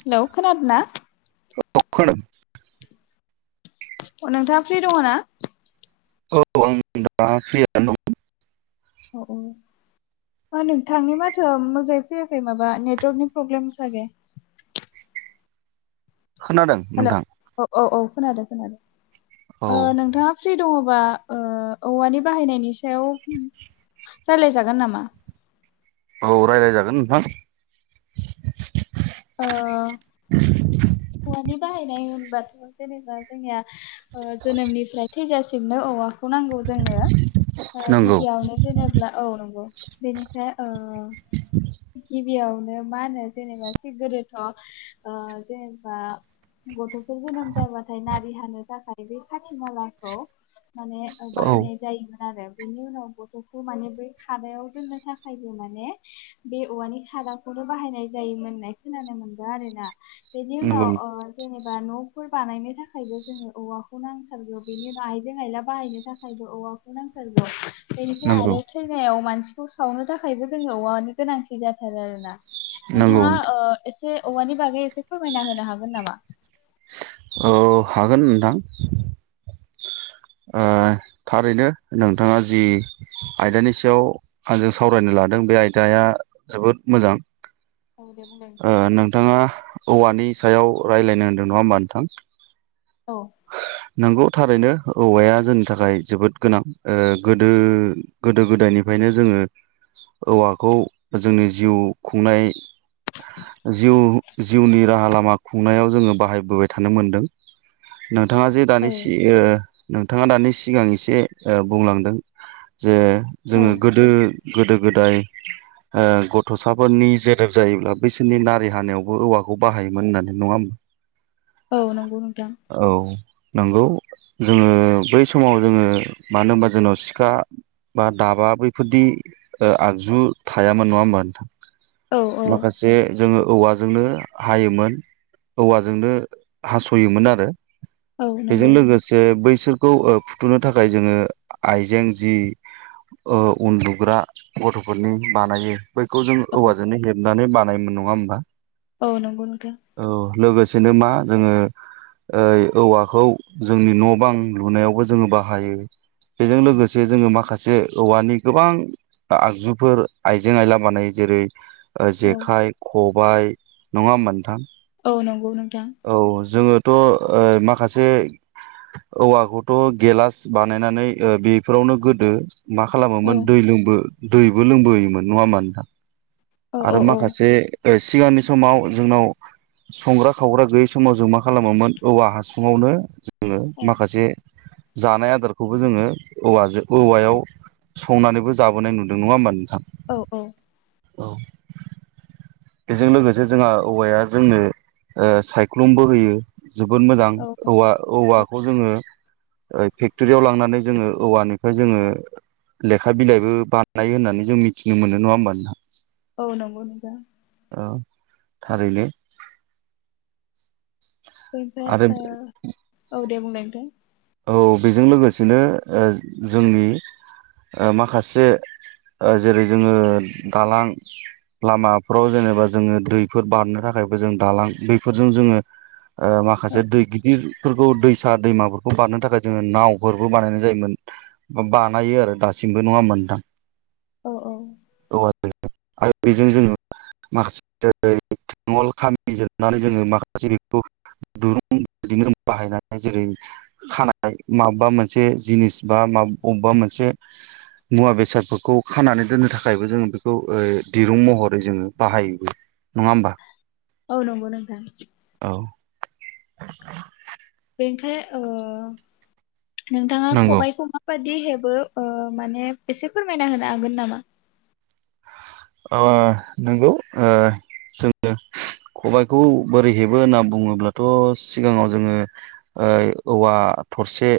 Hello खोनादोना [unintelligible] अ नोंथाङा free दङना औ आं दा प्रियानो दं अ अ मा नोंथांनि माथोआ मोजाङै फैयाखै माबा नेटवारकनि प्रब्लेम सागे खोनादों हेल' नोंथां औ औ खोनादो खोनादो औ ओ नोंथाङा फ्रि दङ ओ औवानि बाहायनायनि सायाव रायलाय जागोन नामा औ रायलायजागोन नोंथां ओ औवानि बाहायनाय होमबाथ जेनेबा जोंनिया ओ‌ जोनोमनिफ्रायथ थैजासिमनो औवाखौ नांगौ। जोंनो ओ नंगौ गिबियावनो जेनेब्ला औ नंगौ बेनिफाय ओ गिब बियावनो मा होनो जेनेबा थिग गोदोथ ओ जेनेबा गथ'फोर जोनोम जाबाथाय नारि हानो थाखाय बे खाथि मालाखौ माने ओ औ बाहायनाय जायोमोन आरो। बिनि उनाव गथ'खौ माने बै खादायाव दोननो थाखायबो माने बे औवानि खादाखौनो बाहायनाय जायोमोनो। खोनानो मोनदों आरो ना। बेदि नंगौ उनाव ओ जेनेब बा न'फोर बानायनो थाखायबो जोंङो औवाखौ नांथारगौ बेनि बाय आइजें आयला बानायनो थाखायबो औवाखौ नांथारगौ। बेनिफ्राय नंगौ आरो थैनायाव मानसि सिखौ सावनो थाखायबो जोंङो औवानि गोनांथि जाथारो आरो ना। नंगौ नोंथांङा ओ। एसे औवानि बागै एसे फोरमायना होनो हागोन नामा? औ हागोन नोंथां ओ थारैनो नोंथाङा जि आयदानि सेयाव आंजों सावरायनो लादों बे आयदाया जोबोद मोजां। औ दे बुंलाय नोंथां ओ नोंथाङा औवानि सायाव रायलायनो होनदों नङा होमबा नोंथां। औ। नोंगौ थारैनो औवाया जोंनि थाखाय जोबोद गोनां ओ गोदो गोदो गोदायनिफायनो जोंङो औवाखौ जोंनि जिउ खुंनाय जिउ जिउनि राहा लामा खुंनायाव जोंङो बाहायबोबाय थानो मोनदों। नोंथांङा जि दानि औ सि ओ नोंथाङा दानि सिगां एसे ओ बुंलांदों। जे जोंङो औ गोदो। गोदो गोदाय ओ गथ'साफोरनि जोदोब जायोब्ला बैसोरनि नारि हानायावबो औवाखौ बाहायोमोन होननानै नङा होम औ नोंगौ नोंथां औ नोंगौ। जोंङो बै समाव जोंङो मानो होनबा जोंनाव सिखा बा दाबा बैफोरदि ओ आगजु थायामोन नङा होमबा नोंथां। औ औ माखासे। जोंङो औवाजोंनो हायोमोन औवाजोंनो हास'योमोन आरो। ओ। औ बेजों नंगौ लोगोसे बैसोर खौ ओ फुथुनो थाखाय जोंङो आइजें जि ओ उन्दुग्रा गथ'फोरनि बानायो बैखौ जों औ औवाजोंनो हेबनानै बा लायोमोन नङा ओमबा औ नोंगौ नोंथां जेनोमा जोंङो। ओय औवाखौ जोंनि न' बां लुनायावबो जोंङो बाहायो। बेजों लोगोसे जोंङो माखासे औवानि गोबां आगजुफोर आइजें आइला बानायो जेरै- औ जेखाइ खबायाइ नङा होमबा नोंथां? औ नंगौ नोंथां। थ' ओ माखासे औवाखौथ' गेलास बानायनानै बेफोरावनो गोदो। मा औ खालामोमोन दै लोंबो। दैबो लोंबोयोमोन नङा होमबा नोंथां। औ औ आरो औ माखासे। सिगांनि समाव जोंनाव संग्रा खावग्रा गैयै समाव जों मा खालामोमोन औवा हासुङावनो जो जोङो औ माखासे। जानाय आदारखौबो जोङो औवाजो औ। संनानैबो जाबोनाय नुदों नङा होमबा नोंथां? औ-औ। औ बेजों लोगोसे जोंहा औवाया जोंनो ओ सायख्लुमबो होयो। जोबोद मोजां औ औवा-औवाखौ जोङो। ओ फेक्टरियाव लांनानै जोङो औवानिफाय जोङो लेखा बिलाइबो बानायो होननानै जों मिथिनो मोनो नङा होमबा नोंथां। औ नंगौ नोंजा। औ थारैनो। बै फे आरो ओ औ। दे बुंनाय ओनथां। औ बेजों लोगोसेनो ओ जोंनि माखासे ओ जेरै- जोङो दालां लामाफ्राव जेनेबा जोङो दैफोर बारनो थाखायबो जों दालां बैफोरजों जोङो। औ माखासे दै गिदिर। फोरखौ दैसा दैमाफोर खौ बारनो थाखाय जोङो नावफोरबो बानायनाय जायोमोन बा-बानायो आरो दासिमबो नङा ओमबा नोंथां। औ औ [unintelligible] [unintelligible] जेरै खानाय माबेबा मोनसे जिनिस बा मा अबेबा मोनसे मुवा बेसादफोरखौ खानानै दोननो थाखायबो जोङो बेखौ दिरुं महरै जोङो बाहायोबो नङा होमबा। औ नंगौ नोंथां। औ [unintelligible] ओमफाय ओ। नोंथाङा नंगौ खबाइखौ माबा दि हेबो ओ माने एसे फोरमायना होनो हागोन नामा। ओ नोंगौ ओ जोङो खबायखौ बोरै हेबो होनना बुङोब्लाथ' सिगाङाव जोङो ओ औवा थरसे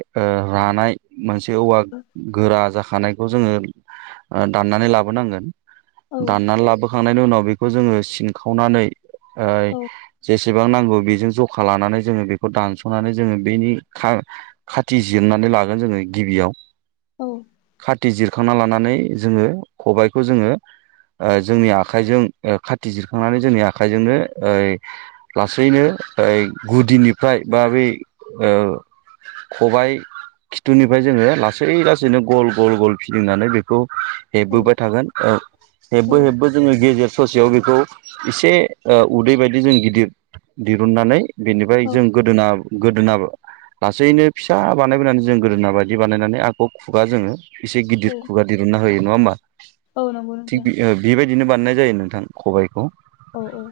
रानाय मोनसे औवा औ गोरा जाखानायखौ जोङो दाननानै लाबोनांगोन। औ दानना लाबोख खांनायनि उनाव बेखौ जोङो सिनखावनानै। ओय औ जेस। बेसेबां नांगौ बेजों जखा लानानै जोङो बेखौ दानस'नानै जोङो बेनि खा खाथि जिरनानै लागोन जोङो गिबियाव औ खाथिजिर सुखांना लानानै जोङो खबायाइखौ जोङो जोंनि आखाइजों ओ खाथि जिरखांनानै जोंनि आखाइजोंनो ओ लासैनो ओ गुदिनिफ्राय बा बै ओ खबाय खिथुनिफ्राय जोङो लासै लासैनो गल गल गल फिदिंनानै बेखौ औ हेबोबाय थागोन औ औ हेबबो हेबबो जोङो गेजेर ससे याव बेखौ एसे उदै बायदि जों गिदिर दिरुननानै बेनिफ्राय जों गोदोना गोदोनाबो लासैनो फिसा बानायबोनानै जों गोदोना बायदि बानायनानै आखौ खुगा जोङो एसे औ गिदिर खुगा दिरहुनना होयो नङा होनबा औ नंगौ थिग नोंथां ओ बेबाय दिनो बानाय नाय जायो नोंथां खबाइखौ। औ औ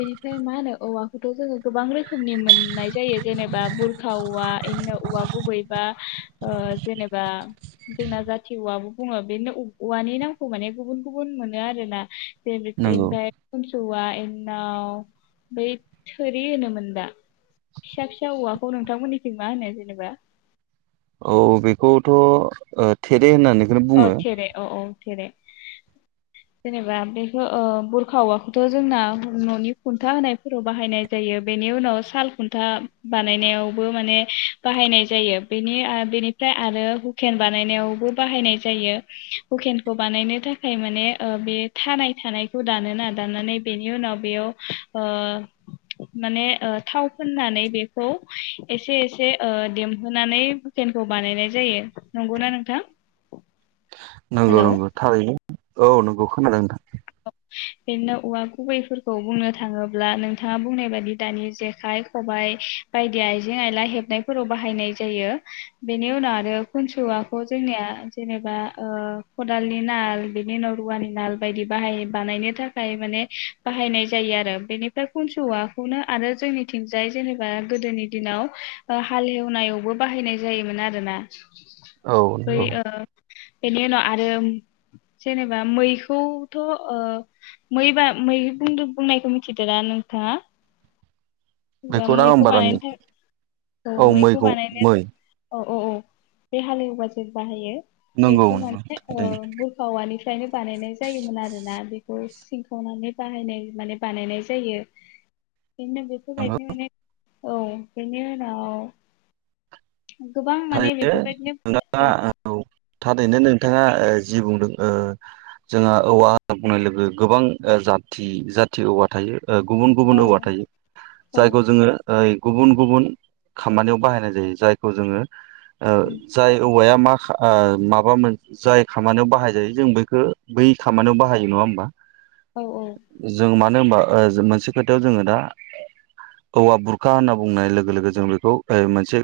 बेनिफ्राय मा होनो औवाखौथ' जोङो गोबां रोखोमनि मोननाय जायो जेनेबा बुरखा औवा बेदिनो औवा गुबैबा ओ जेनेबा जोंना जाथि औवाबो बुङो बेनो औवानि नामखौ माने गुबुन गुबुन मोनो आरोना। नंगौ [unintelligible] औवा एनिउनाव बै थोरि होनोमोन दा फिसा फिसा औवाखौ नोंथांमोननिफ्राय मा होनो जेनेबा? औ बेखौथ' ओ थेरे होननानै अ थेरे अ अ थेरे जेनेबा बेखौ ओ बुरखा औवाखौथ' जोंना न'नि खुन्था होनायफोराव बाहायनाय जायो। बेनि उनाव साल खुन्था बानायनायावबो माने बाहायनाय जायो। बेनि बेनिफ्राय आरो हुकेन बानायनायावबो बाहायनाय जायो हुकेनखौ बानायनो थाखाय माने ओ बे थानाय थानायखौ दानोना दानानै बेनि उनाव बेयाव ओ माने ओ थाव फोननानै बेखौ एसे एसे ओ देमहोनानै हुकेनखौ बानायनाय जायो। नंगौना नोंथां? नंगौ हेलौ नंगौ थारैनो औ नंगौ खोनादों नोंथां। बेनिउनाव औवा गुबैफोरखौ बुंनो थाङोब्ला नोंथाङा बुंनाय बादि दानि जेखाइ खबाइ बायदि आइजें आयला हेबनायफोराव बाहायनाय जायो बेनि उनाव आरो खुनसु औवाखौ जोंनिया जेनेबा ओ खदालनि नाल बेनि उनाव रुवानि नाल बायदि बाहायो बानायनो थाखाय माने बाहायनाय जायो आरो बेनिफ्राय खनसु औवाखौनो आरो जोंनिथिंजाय जेनेबा गोदोनि दिनाव ओ हालेवनायावबो बाहायनाय जायोमोन आरोना। औ बै नंगौ ओ बेनि उनाव आरो जेनेबा मैखौ थ' ओ मैबा मै बुंनायखौ मिथिदा नोंथाङा? बेखौ दा आं मैखौ बारा बानायनो थाखाय औ मैखौ बानायनाय औ अ औ बे हालेवबा जे बाहायो नंगौ बेखौ नंगौ माने ओ थारैनो बोखावालि नो बानायनाय जायोमोन आरोना बेखौ सिनखावनानै बाहायनाय माने बानायनाय जायो [unintelligible] माने औ बिनि उनाव गोबां माने बेफोरबायदिनो थायो दा औ थारैनो नोंथाङा जि बुंदों ओ जोंहा औवा बुंनाय लोगो गोबां जाथि जाथि औवा थायो गुबुन गुबुन औ औवा थायो औ जायखौ जोङो, ओ गुबुन-गुबुन खामानियाव बाहायनाय जायो जायखौ जोङो। ओ उम, जाय औवाया मा। ओ माबा मोन जाय खामानियाव बाहाय जायो जों बैखौ बै खामानियाव बाहायो नङा होमबा। औ औ। नो होनबा ओ जों मोनसे खोथायाव जोङो दा औवा बुरखा होनना बुंनाय लोगो लोगो जों बेखौ मोनसे।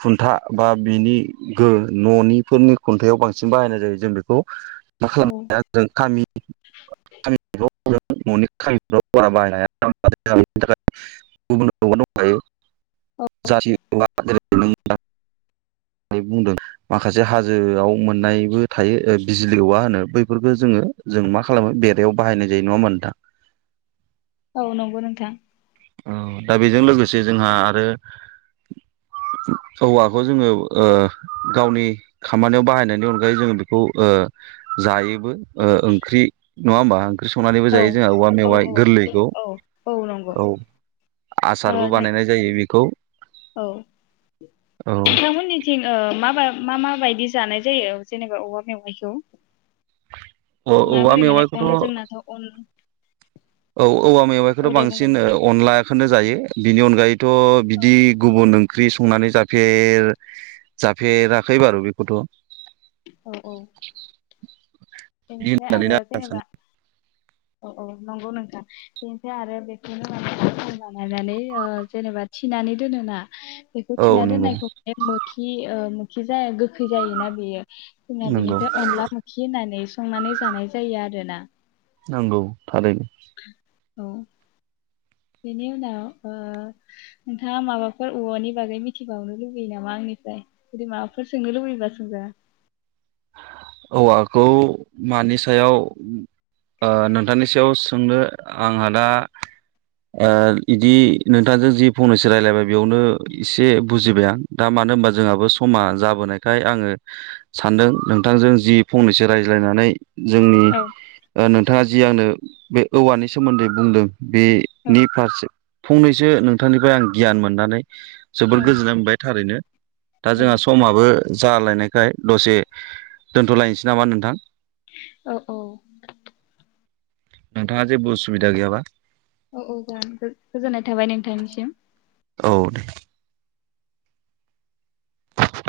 खुन्था बा बिनि गोहो न'निफोरनि खुन्थायाव बांसिन बाहायनाय जायो जों बेखौ। औ [unintelligible] [unintelligible] [unintelligible] [unintelligible] [unintelligible] बुंदों माखासे हाजोआव मोननायबो थायो बिजलिऔवा होनो बैफोरखो जोङो जों मा खालामो बेरायाव बाहायनाय जायो नङा होमबाथ नोंथां। औ नंगौ नोंथां। दा बेजों लोगोसे जोंहा आरो औवाखौ जोङो ओ गावनि खामानियाव बाहायनायनि अनगायै जोङो बेखौ ओ जायो। ओ ओंख्रि। नङा होमबा। ओंख्रि संनानैबो औ जायो जोंहा औवा औ मेवाइ औ गोरलैखौ औ औ नंगौ औ। ओ आसारबो नों बानायनाय जायो बेखौ। औ औ नोंथांमोननिथिं ओ मा-माबा। मा मा बायदि जानाय जायो जेनेबा औवा मेवाइखौ। औ औवा माबोरै माने मेवाइखौथ' अन जोंनाथ' अन। औ औवा मेवाइखौथ' औ दे बुंदों बांसिन नोंथां अनलाखौनो जायो। बिनि अनगायै। थ' औ बिदि गुबुन ओं ख्रि संनानै जाफेर जाफेराखै बारु बेखौथ'। औ औ [inaudible] बिदि बेनिफ्राय आरो होननानैनो आं जेनेबा सानो औ औ नंगौ नोंथां। बेनिफ्राय आरो बेखौनो माने बानायनानै ओ जेनेबा थिनानै दोनोना। बेखौ औ थिना नंगौ दोननायखौ मोखि ओ मो खि जाया गोखै जायोना बेयो। जोंना नंगौ बेनिफ्राय अनला फाखि होनानै। संनानै जानाय जायो आरोना। नंगौ। थारैनो। औ बेनि उनाव ओ नोंथाङा माबाफोर औवानि बागै मिथिबावनो लुबैयो नामा आंनिफ्राय जुदि माबाफोर सोंनो लुबैयोबा सोंजा। औवाखौ मानि सायाव। ओ नोंथांनि सायाव सोंनो आंहा दा ओ बिदि नोंथांजों जि फंनैसो रायलायबाय बेयावनो एसे बुजिबाय आं दा मानो होनबा जोंहाबो समा जाबोनायखाय आङो सानदों नोंथांजों जि फंनैसो रायज्लायनानै जोंनि औ ओ नोंथाङा जि आंनो बे औवानि सोमोन्दै बुंदों। औ बेनि फारसे फंनैसो नोंथांनिफ्राय आं गियान मोननानै जोबोद गोजोननाय मोनबाय थारैनो दा औ जोंहा समाबो जालायनायखाय दसे दोनथ'लायनोसै नामा नोंथां। औ औ नोंथाङा जेबो उसुबिदा गैयाबा। औ औ जागोन गोजोननाय थाबाय नोंथांनिसिम। औ दे